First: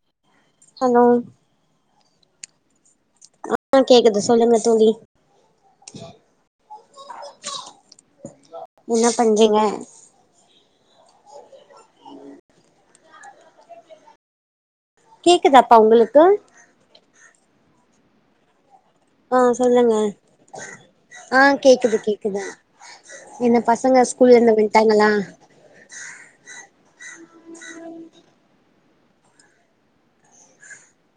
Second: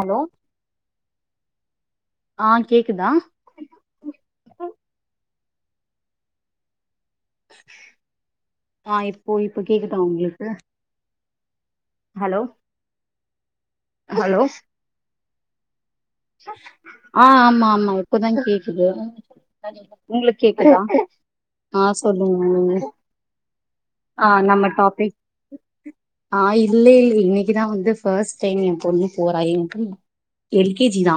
Hello hello ஆ கேக்குதா ஆ கேக்குது சொல்லுங்க தோழி ஆ என்ன இப்போ பண்றீங்க இப்போ கேக்குதா உங்ளுக்கு ஹலோ ஹலோ கேக்குதாப்பா உங்களுக் ஆ ஆமாம் மா இப்பதா கேக் குது ஆ சொல்லுங்க உங்குளுக்கு கேக்குதா ஆ கேக்குது கேக்குது சொல்லுங்க என்ன பசங்க ஆ ஸ்கூல்ல இருந்து நம்ம வந்ட்டாங்களா டாபிக் ஆ இல்ல இன் இன்னைக்குதா வந்து ஃபஸ்ட் டே எம் பொண்ணு போறா எல் கே ஜி தா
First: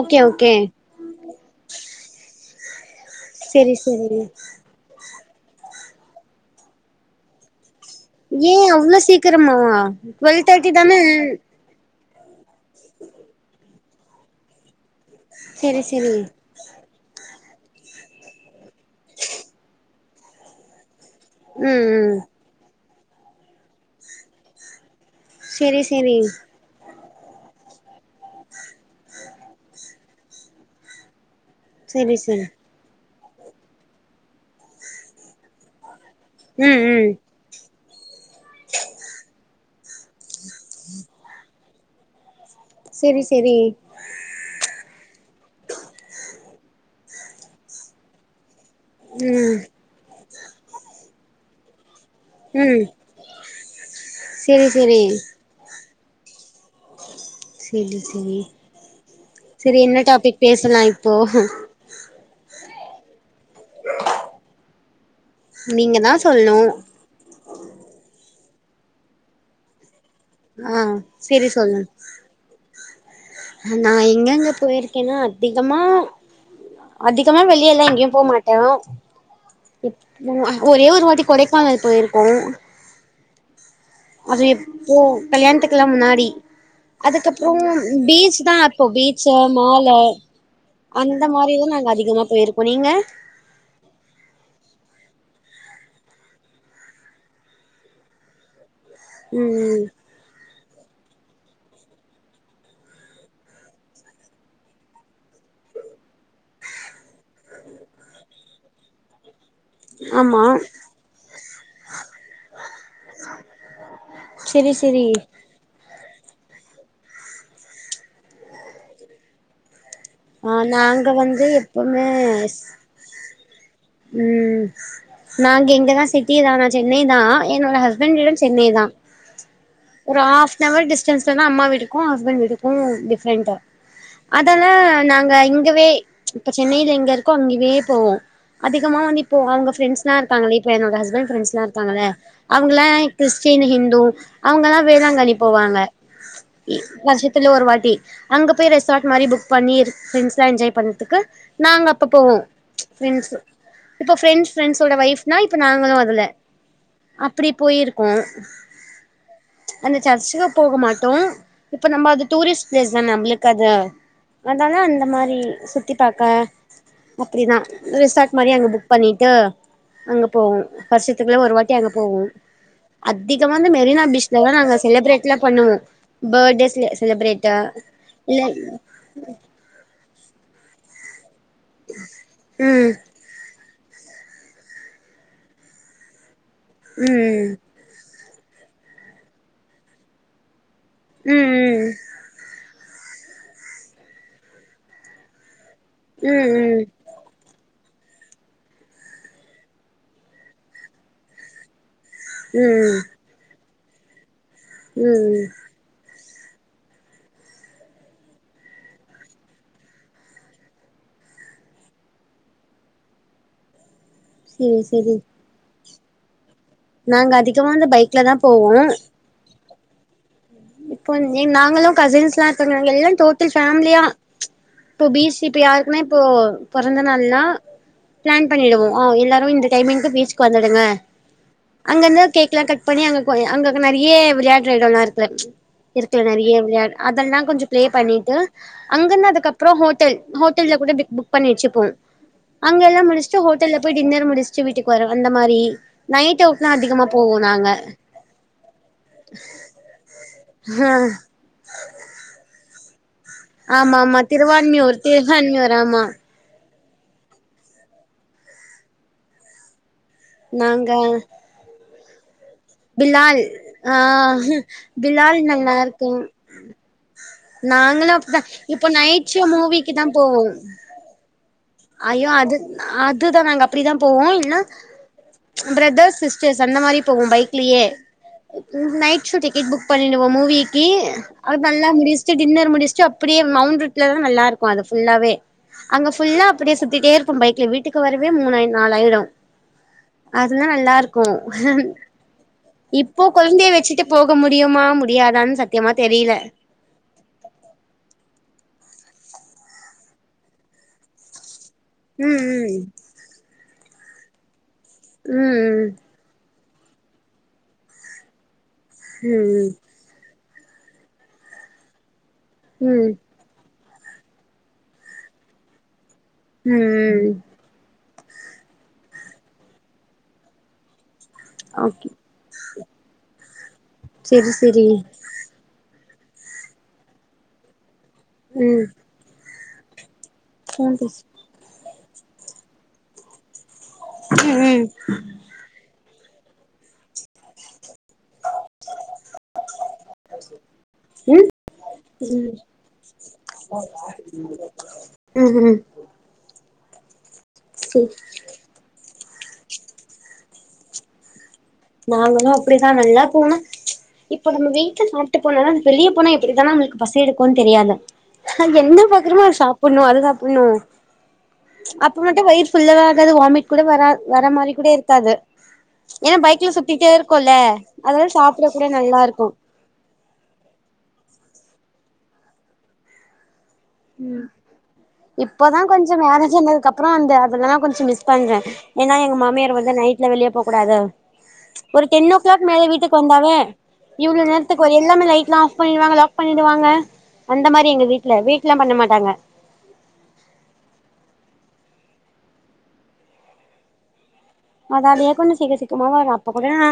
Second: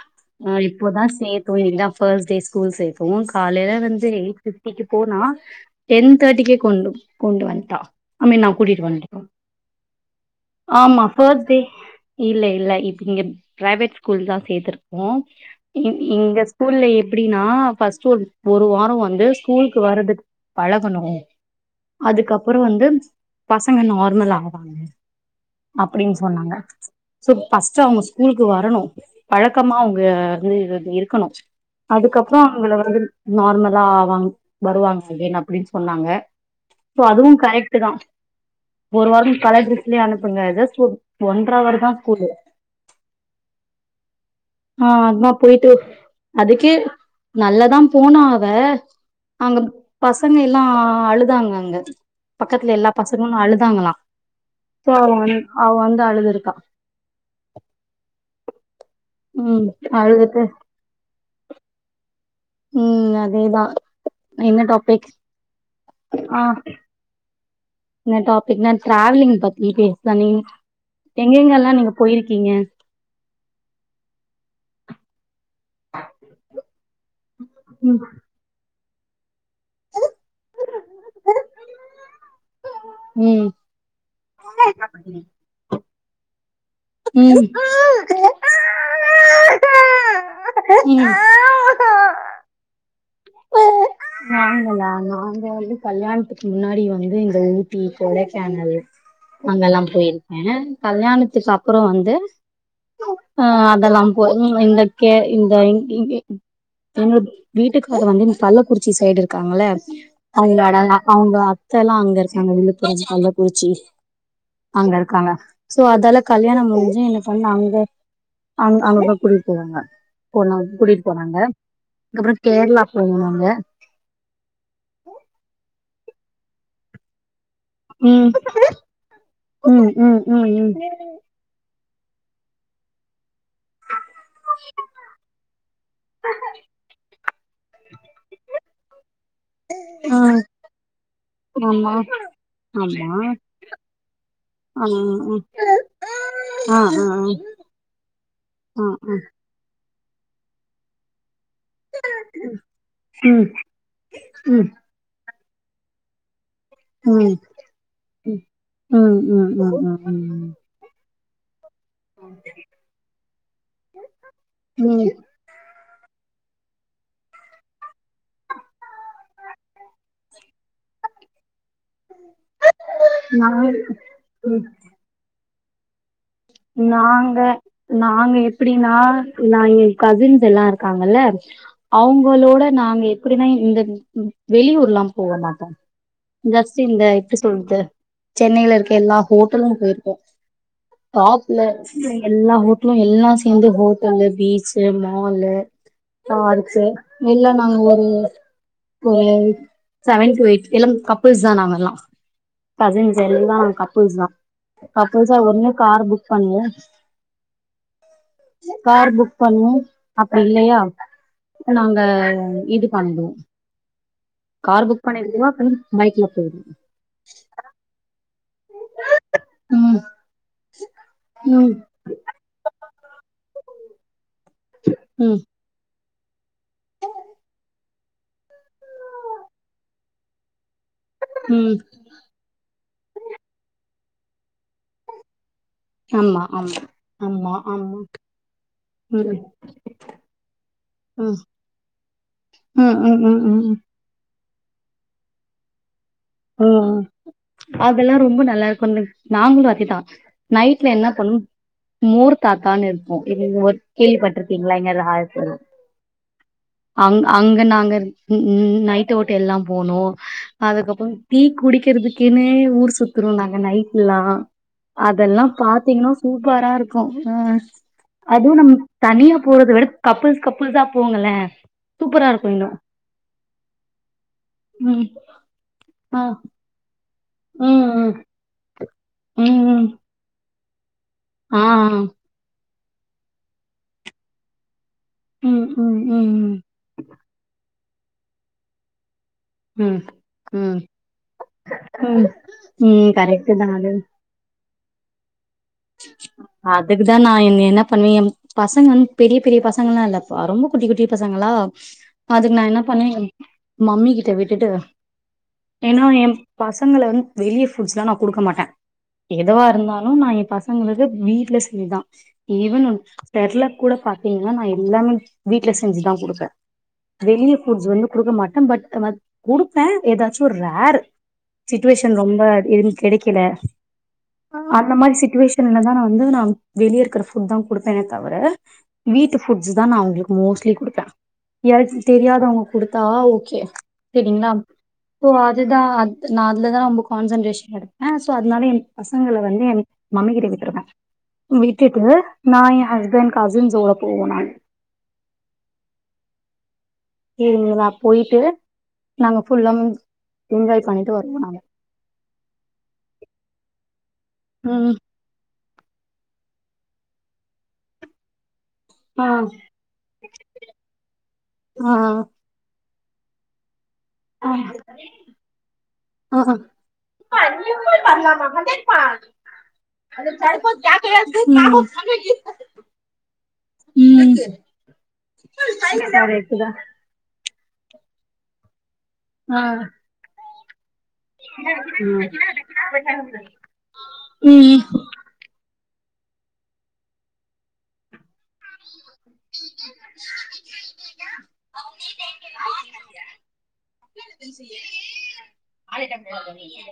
ஓகே ஓகே ஆஹ் இப்போ தா சேத்தோ இதா ஃபர்ஸ்ட் டேஸ் ஸ்கூல்சே அது காலைல செரி வந்து செரி எயிட் ஃபிஃப்டிக்கு போனா டென் தேட்டிக்கே கொண்டு கொண்டு வந்ட்டா ஏ அவ்ளோ சீக்கிரமாவ டுவெல் தேட்டி தானே இல்லே இல்ல இப்ப நீங்க பிரைவேட் ஸ்கூல் தா சேத்திருக் கோ செரி இ செரி இங்க ஸ்கூல்ல எப்டின்னா ஃபர்ஸ்ட்டு ஒரு ஒரு வாரோ வந்து ஸ்கூலுக்கு வரதுக் பழகுணு ம் ம் அதுக்கப்புறோ வந்து பசங்க நர்மல் ஆவாங்க செரி அப்படின் செரி சொன்னாங்க சோ பர்ஸ்ட் அவங்க ஸ்கூல்க்கு வரணு பழக்கமா அவங்க வந்து இது இருக்கணு செரி அதுக்கப்புறோ செரி அவங்கள வந்து நார்மலா ஆவாங் வருவாங்க தென் அப்டின் சொன்னாங்க ம் சோ ம் அதுவு கரெட் டு தா ஒரு வாரம் கலர் ட்ரெஸ் லியே அனுப் புங்க ஜஸ்ட் ஒரு ஒன்ற அவர் தா ஸ்கூலு செரி செரி ஆ அதா போயிட்டு அதுக்கே நல்லா தா போனா அவ ம் அங்க பச ங்க எல்லா அழுதாங்க அங்க பக்கத்துல ம் எல்லா பசங்களு அழு தாங்ளா செரி சோ செரி அவ வந் அவ வந் து அழுதுருக்கா செரி செரி ம் செரி என்ன டாப்பிக் அழுதுட்டு பேசலா இப்போ ம் அதே தா என்ன டாப்பிக்ஸ் நீங்க தா சொல்னு என்ன டாப்பிக் நா ட்ராவலிங் பத்தி பே ஆ செரி சொல்லுங் போயிருக்கீங்க நா எங்கங்க போயிருக்கேனா அதிகமா அதிக் சுத்தமா வெளிய எல்லா ம் எங்கயு போ மாட்டே ஒரே ஒரு வாட்டி கொடைக்கானல் போயிருக்கோ ம் அது எப்போ கல்யாணதுக்கு க்லா முன்னாடி ம் அதுக்கப்பறோ பீச் தா அப்போ பீச் மாலு ம் அந்த மாரிதா நாங்க அதிகமா போயிருக்கோ நீங்க நாங்களா நாங்க வந்து கல்யாணத்துக்கு முன்னாடி வந்து இந்த ஊட்டி கொடைக்கானல் அங்கெல்லா ம் போயிருக்கே கல்யாணத்துக்கு அப்பறோ வந்து ஆ அதெல்லா போ ம் இந்த கே இந்த இங் இங் என்னோட வீட்டுக்கு அது வந்து இந்த கள்ளக்குறிச்சி சைடு இருக் க்காங்கள ஆமா அவுங்க அவுங்க அத்தல்லா அங்க இருக்காங்க விழுப்புரம் கள்ளக்குறிச்சி செரி அங்க செரி இருக்காங்க சோ அதெல்லா கல்யாணம் முடிஞ்சு என்ன பண்ண அங்க அங்க அங்கதா கூட்டிட்டுபோவாங்க ஆ நாங்க வந்து எப்பவுமே அதுக்கப்புறோ கேரளா போனோ நாங்க ம் நாங்க இங்கதா சிட் டி தானா சென்னை தா என்னோட ஹஸ்பண்ட் ம் எடம் சென்னை தா ம் ஒரு ம் ம் ஹாவ் அன் ம் ஹவர் டிஸ்டன்ஸ்ல அம்மா வீடு கு ஹஸ்பண்ட் வீட்டுக்கு டி ஃப்ரெண்ட்டு அதெல்லா இங்க இங்கவே இப்ப சென்னையில எங்க இருக்கோ அங்கயே போவோ அதிகமான் இப் போ அவங்க ஃப்ரெண்ட்ஸ்லா ம் இருக்காங்க வீட்ல என்னோட ஹஸ்பண்ட் ஃப்ரண்ட்ஸ்லா ஆமா இருக்காங்கள அவங்களா ஆமா கிறிஸ்டின் ஹிந்து அவங்கலா ஆ வேளாங்கண்ணி போவாங்க ஆ ஆ ஆ ஆ வருஷத்துல ஆ ஒரு வாட்டி அங்க போய் ரெசார்ட் ஆ மாரி புக் பண்ணி ஃப்ரெண்ட்ஸ் எல்லா என்ஜாய் பண்ணதுக்கு நாங்கள் அப்ப போவோம் ஃப்ரெண்ட்ஸ் ம் இப்போ ஃப்ரெண்ட்ஸ் ம் ஃப்ரெண்ட்ஸோட வைஃப் னா இப்ப நாங்களு அதுல ம் அப்படி போயிருக்கோம் ம் ம் ம் ம் அந்த ம் சர்ச்சுக்கு போக மாட்டோ இப்ப நம்ம அது டூரிஸ்ட் ப்ளேஸ் தானே நம்மளுக்கு அது அத அந்த ம் மாரி சுத்தி பாக்க ஓகே தா ரிசார்ட் மாரி அங்க புக் பண்ணிட்டு அங்க போவோம் வருஷத்துக்குள்ள ஒரு வாட் து எங்க போவோ நா அதிகமா ந்து மெரினா பீச் [unintelligible] ஏனா செலப்ரேட்லா பண்ணுவோ பர்த்டே செ நாங்க செலிப்ரேட்டு நாங்க இல்ல எப்பிடினா [unintelligible] கசின்ஸ் எல்லா இருக்காங்கல்ல அவுங்களோட ம் நாங்க எப்பிடினா இந்த வ் வெளியூர்ல்லா போக மாட்டோ ஜஸ்ட்டு இந்த எப்டி ம் சொல்றது சென்னையில இருக்க எல்லா ஹோட்டலு போய்ருக்கோ ம் டாப்ல ம் [inaudible] எல்லா ஹோட் லு எல்லா சேந்து ஹோட்டல்லு பீச்சு மாலு ம் ஆய்டிச்சு ம் இல்ல நாங் ஒ [unintelligible] ஒரு செவன் டூ எய்ட் எல்லாம் கப்புள்ஸ் தா நாங்க எல்லா ம் கசின்ஸ் எல்லா கப் புள்ஸ் தா கப்புள்ஸா [unintelligible] ம் புக் பண்வோ காரு புக் பண்வோ அப்டி இல்லையா நாங்க இது பண்ணுவோ சேரி காரு புக் சேரி பண்ணி [inaudible] பைக்ல போவோ நாங்க அதிகமா ந்த பைக்ல தா போவோ ம் இப்போ [unintelligible] ம் நாங்களு கசின்ஸ்லா இர்கங்க எல்லா டோட்டல் ஃபேம்லியா ச்ச் இப்போ ம் பீச்சி இப்ப யாருக் மே போவோ பொறந்த நாள்லா ப்ளான் பண்ணிடுவோ அ எல்லாரு இந்த டைமிங்கு பீச்கு வ ந்துடுங்க ம் அங்கந்து கேக்லா கட் பண்ணி அங்க கொ அ அங்க நெறி யே விள்யாட்ர எடோல்லா இருக்ல ச்ச் இருக்குல ஆமா நறிய ஆமா விள்யா அதெல்லா ஆமா கொஞ்சு ப்ளே ஆமா பண்ணிட்டு அங்கன்ன ம் அதுக்கப்றோ ஹோட்டல் ஹோட்டல்ல கூட பிக் புக் ம் பண்ணி ச்சிப்போ‌ ம் ம் அங்கெல்லா ம் முடிஷ்ட்டு ம் ம் ஹோட்டல்ல போய் டின்னர் முடிஷ் ச்சி வீட்டுக் வர அந்த மாரி நைட் அவுட்லா ம் அதிகமா போவோ நாங்க ம் அதெல்லா ரொம்ப நல்லார்கோ இந் நாங்ளு அதேதா நை ட்ல என்ன பண்ணுவோ மோரு தாத் தான் இ ஆம்மாம்மா திருவான்மியூர் ராயப்பூர் திர்வான்மியூர் ஆம்மா அங் அங்க நாங்க ன் ன் நைட் ஔட்டெல்லா‌ போனோ நாங்க அதுக்கப்றோ டீ குடிக்கிறதுக்குன்னு ஏ ஊர் சுத்துரோ பிலால் நாங்க ஆ நைட்லா பிலால் அதெல்லா நல்லா இருக்கு பாத்தீங்கன்னா சூப்பரா இருக்கோ அ நாங்களு அப்டிதா அதுவு நம் இப்போ நைட் தனியா ஷோ போறத விட மூவிக்கு தா போவோ கப்புள்ஸ் கப்புள்ஸா போங்களே சூப்பரா ஐயோ இருக்கு அது இன்னு அதுதா நாங்க அப்டிதா போவோ இல்ன்னா ம் ப்ரத ஆ சிஸ்டர்ஸ் அந்த மாரி போவோ பைக்லேயே ம் ம் நைட் ஷோ ம் டிக்கெட் புக் ம் பண்ணிடுவோ மூவீ கீ அது ஆ நல்லா முடிச்ட்டு டின்னர் முடிச் சோ அப்டியே மள்ந்துட்டு நல்லா இருக்கோ அது ஃபுல்லாவே ம் ம் ம் அங்க ஃபுல்லா ம் அப்டியே சுத்திட்டே இருப்போ பைக்ல வீட்டுக் கு வரவே மூணூ நாலாயிடோ ம் அதுதா ம் நல்லா இருக்கோ ம் ம் இப்போ கரெக்ட் தா கொழ்ந்தைய அது வெச்சுட்டு போக முடியுமா முடியாதான் சத் அதுக்குதா நா என் என்ன பண்ணுவே பசங்கன் பெரிய பெரிய பசங்கள்லா இல்லப்பா ரொம்ப குட்டி குட்டி பசங்களா அதுக்கு நா ம் என்ன பண்ணே மம்மி கிட்ட விட்டுட்டு ம் ம் ஏன்னா எ பசங்கள வந் வெளிய ஃபுட்ஸ்லா நா குடுக்க மாட்டே எதுவா ம் ம் இருந்தாலு நா ஏ பச் சங்களுக்கு வீட்ல செஞ்சதா ஈவன் ம் தெர்ல கூட பாத்தீங்கன்னா நா எல்லாமே வீட்ல செஞ்சு தா கொடுப் ப ம் ம் வெளிய ஃபுட்ஸ் வந்து குடுக்க மாட்டே பட் நா கொடுப்பே ஏதாச்சு ரேர் ஓகே சுட்டுவேஷன் ரொம்ப ஏது கெடைக்கல செரி செரி அந்த மாரி சுட்டுவேஷ் இல்லனா நா வந்து நா வெளியே இருக்குற ஃபுட் தா கொடு ப்பேனே தவர ம் வீட்டு ஃபுட்ஸ்தா நா அவங்களுக் மோஸ்ட்லி ஃபோன் குடுப்பே பேசு ஏ தெரியாதவங்க கொடுத்தா ஓகே செரிங்களா ம் ம் சோ அதுதா நா அதுல தா ரொம்ப கான்சன்ட்ரேஷன் எடுப்ப சோ அதனால எ பசங்கள வந்து என் மம்மி கிட்ட விட்டுருவ ம் விட்டுட்டு ம் நா எ ஹஸ்பண்ட் கசின்ஸோட போவோ நாங்க ம் ம் இவங்களா செரி போயிட்டு நாங்க ஃபுல்லா என்ஜாய் பண்ணிட்டு வருவோ நாங் நாங்களு அப்டித்தா நல்லா போனா இப்போ நம்ம ம் வீட்ல சாப்ட்டு போனலு அது வெளிய போனா எப்டித்தா நம்களுக்கு பசி எடுக்கும்ணு தெரியாது அது என்ன ஆ பாக்குறோமோ அது சாப்புட்னு அது சாப்புட்னு ஆ அப்ப மட்டு வயிர் ஃபுல்லா காது வாமிட் கூட வரா வர ஆ மாரி கூட இருக்காது ஏன்னா பைக் கூட நல்லா இருக்கு [unintelligible] ம் ம் இப்பதா கொஞ்சம் மேரேஜ் கரெக்ட்டுதா ஆனதுக்கு அப்பறம் அந்த அதெல்லா கொஞ்சம் மிஸ் பண்ற ஏன்னா எங்க ஆ மாமியார் வந்து நைட்ல வெளியே போ கூடாது ஒரு டென் ஓ கிளாக் மேல வீட்டுக்கு வந்தாவே இவ்ளோ நேரத்துக்கு வரியே எல்லாமே லைட்லா ஆப் பண்ணிடுவாங்க லாக் பண்ணிடுவாங்க அந்த மாரி எங்க வீட்ல வெயி [inaudible] அதாலயே கொஞ்ச சீக்கிர சீக்கரமா வரு அப்ப கூட நா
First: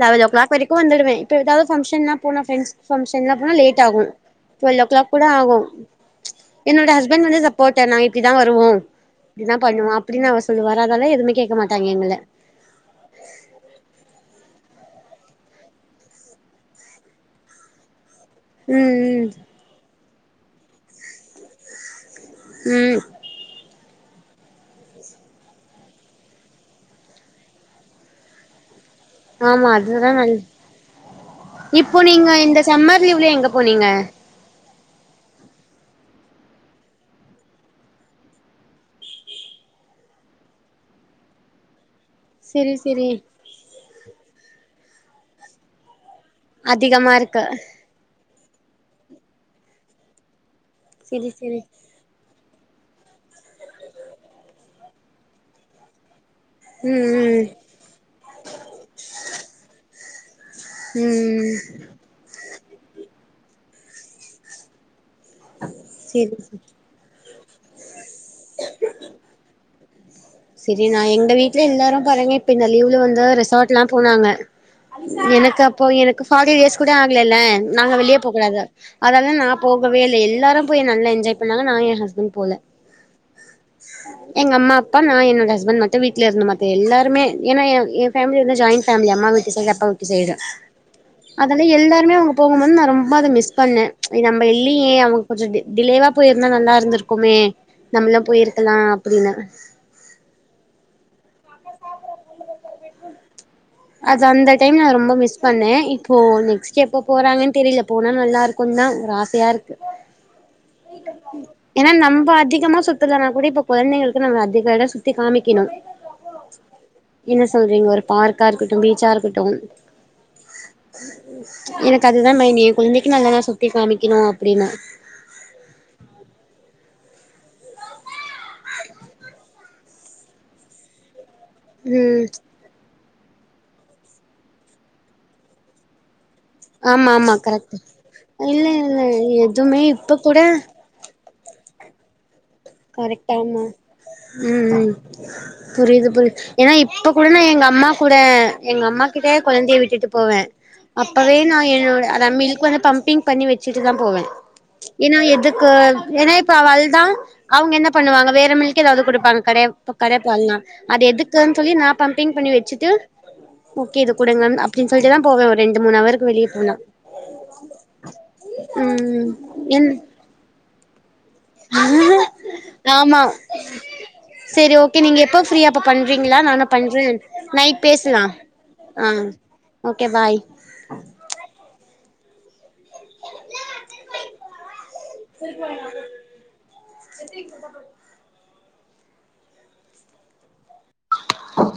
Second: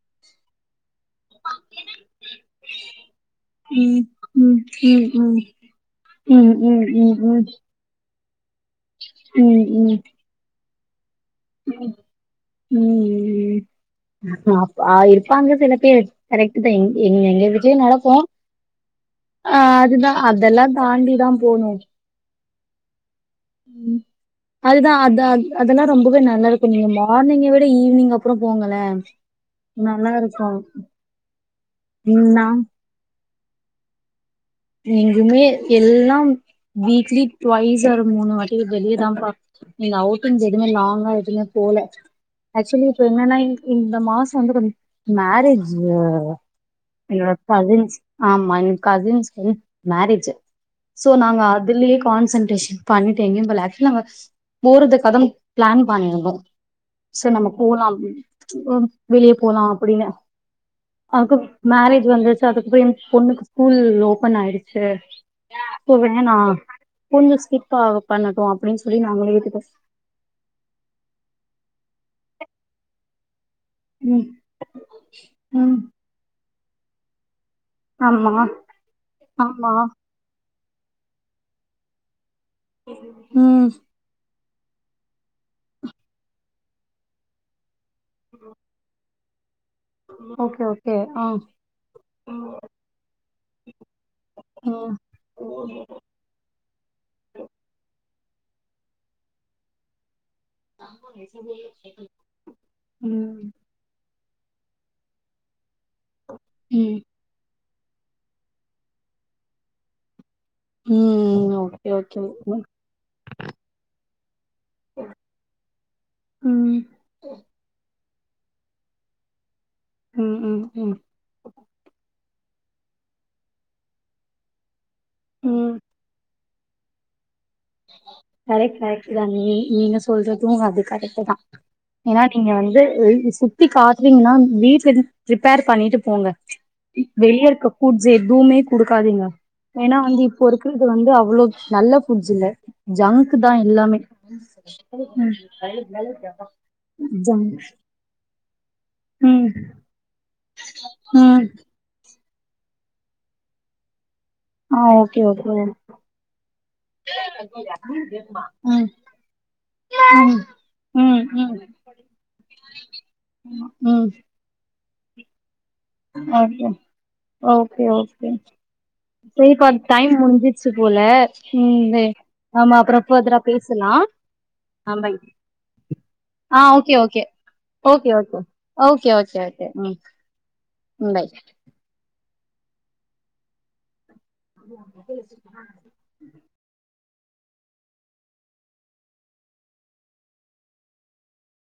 லெவன் ஓ கிளாக் வரை க்கு வந்துடுவே இப்ப ஏதாவது ஃபங்ஷன்னா போனா பிரண்ட்ஸ் ஃபங்ஷன் லா போன ம் லேட் ஆகும் ம் ம் டுவெல் ஓ ம் கிளாக் ம் கூட ஆகும் ம் ம் என்னோட ஹஸ்பண்ட் ம் வந்து ம் சப்போர்ட் நா இப் இப்டிதா வருவோ இப்டிதா பண்ணுவ அப்டின்னு அவர் சொல்லுவா ரா அதனால எதுமே கே ம் ம் அப் ஆ இருப்பாங்க சில பேர் கரெக்ட் தா எங்க எங்க வீட்லயு நடக்கூ ம் ம் அதெல்லா தாண்டி தா போணும் ம் ம் அதுதா அது அதெல்லா ரொம்பவே நல்லா இருக்கு. நீங்க மார்னிங்கை விட ஈவினிங் அப்ற போங்களே ஆமா அதுதா நல்லா நல்ல இருக்கு இப்போ நீங்க நா இந்த சம்மர் லீவ்ல எங்க போ நீங்க எங்குமே எல்லாம் வீக்லி டவைஸ் ஆர் மூணு வாட்டி வெளியேதா நீங்க அவுட்டிங எதுவுமே லாங்கா எதுவுமே போல செரி அச்சுவள்ளி இப்போ செரி எனனா இந் அந்த மாச வந்து கொஞ்சோ மேரேஜ்ஜு அதிகமா இருக்கு ஆமா நீங் கசின்ஸ் ம் மேரேஜ் சோ செரி நாங்க செரி அதுலேயே கான்சன் [unintelligible] பண்ட்டு எங்கயு போல ஆச்சுவல்லி நாங்க போறதுகாகதா பிளான் பண்ணிருந்தோ ம் சரி நம்ம ம் போலா அ வெளியே போலா அப்டின்னு ஆக்குப் ம் மேரேஜ் வந்துச்சு அதுக்கப்புற பொண்ணுக்கு ஸ்கூல் ஓ ஒப்பன் ஆய்டுச்சு சோ வேனா செரி கொஞ்ச ஸ் இப்பா பண்ணட்டு அப்படின்னு சொல்லி நாங்களே ஏத்துட்டோ சரி நா எங்க வீட்ல எல்லாரு பாருங்க இப்ப இந்த லீவு்ல வந்து ரெசார்ட் ம் போனாங்க எனக்கு ம் அப்போ எனக்கு பாடி எஸ் கூட ஆகலல்ல நாங்க வெளிய ஆமா போகூடாதா அதாது நா ஆமா போகவேல்ல எல்லாரு போய் நல்ல என்ஜாய் பண்ணாங்க நா ஏ ஹஸ்பண் ம் எங்கம்மாப்பா நா என்னோட ஹஸ்பண் மட்டு வீட்ல இருந்தோ மத்த எல்லாருமே ஏனா ஏ எ ஃபேம்லி வந்து ஜாய்ன் ஃபேம்லி அம்மா மட் திசுங்கப் அவ்ன்வீட்டு சைடு ஓகே ஓகே ஆ அதல எல்லாருமே அவுங்க போகுமோது நா ரொம் அத மிஸ் பண்ணே இது நம்ப இல்லியே ம் அவுங்க கொஞ்ச டி டிலேவா போய்ர்ந்தா நல்லாருந்திருக்குமே நம்ளா போயிருக்குலா அப்டின்னு [unintelligible] ம் அது அந்த டைம் நா ரொம்ப மிஸ் பண்ணே போ நெக்ஸ்ட்டு ம் எப்ப போறாங்கன் தெரில போனா நல்லா இருக்குந்தா ஒரு ஆசையா இருக்கு ம் ஓகே ஏனா ஓகே நம்ப ம் அதிகமா சுத்துலனா கூட இப்ப கொழந்தைங்களுக்கு நம்ம அதிக எடொ சுத்தி காமிக்கிணு ம் என்ன சொல்றீங்கொரு பார்க்கா இருக்கட்டு பீச்சா இருக்கட்டு ம் ம் ம் எனக்கத் இதுதா மைன்னி குழந்தைக்கு நாங்காதா சுத்தி காமிக்கணு அப்புடீன்னு உம் கரெக்ட் கரெக்ட்டு தா நீ நீங்க சொல்றது அது கரெக்ட்டு தா ஏனா ம் நீங்க வந்து சுத்தி காட்றீங்ன்னா வீட்ல இருந் ப்ரிப்பேர் பண்ணிட்டு போங்க ஆமா ஆமா வெளிய இருக்க கரெக்ட் புட்ஸ் எதுவுமே இல்ல இல்ல குடுக்காதீங்க எதுவுமே ஏனா இப்ப வந்து இப்போ கூட இருக்கிறது வந்து அவுளோ நல்ல புட்ஸ் இல்ல கரெக்ட் ஜங்க் தா ஆமா எல்லாமே உம் ம் புரிது புரி ஏனா இப்போ கூட நா ஜங் எங்க அம்மா கூட எங்க அம்மா கிட்ட ம் கொழந்ய விட்டுட்டு போவ அப்பவே ம் நா என்னோட நா மில்க்வேணா பம்பிங் பண்ணி வச்சிட்டு தா போவே ஆ ஏனா ஓகே ஓகே எதுக்கு ஏனா இப்ப அவ அழ்தா அவுங்க என்ன பண்ணுவாங்க வேற மில்க் ம் எதாவது குடுப்பாங்க கடையவ் ப்ப கடப்பால்லா அது ம் ம் எதுக்குன் சொல்லி நா பம்பிங் பண்ணி வச்சுட்டு ம் ஓகே ம் இது குடுங்கன் இப்பிடின் சொல்லிட்டு தா போவ வர் ஓகே ஓகே ஓகே ம் செரிப்பா என் டைம் முடிஞ்சிச்சு போல உம் தே ஆமா அப்புறோ ஃபர்தெரா பேசுலா செரி ஆ ஓகே பய் நீங்க எப்போ ஃப்ரீயா அப்ப பண்றீங்களா ஆ நானு ஓகே பண்றே ஓகே நைட் ஓகே பேசலா ஓகே ஓகே ஆ ஓகே ஓகே உம் உம் பாய் [inaudible] [inaudible]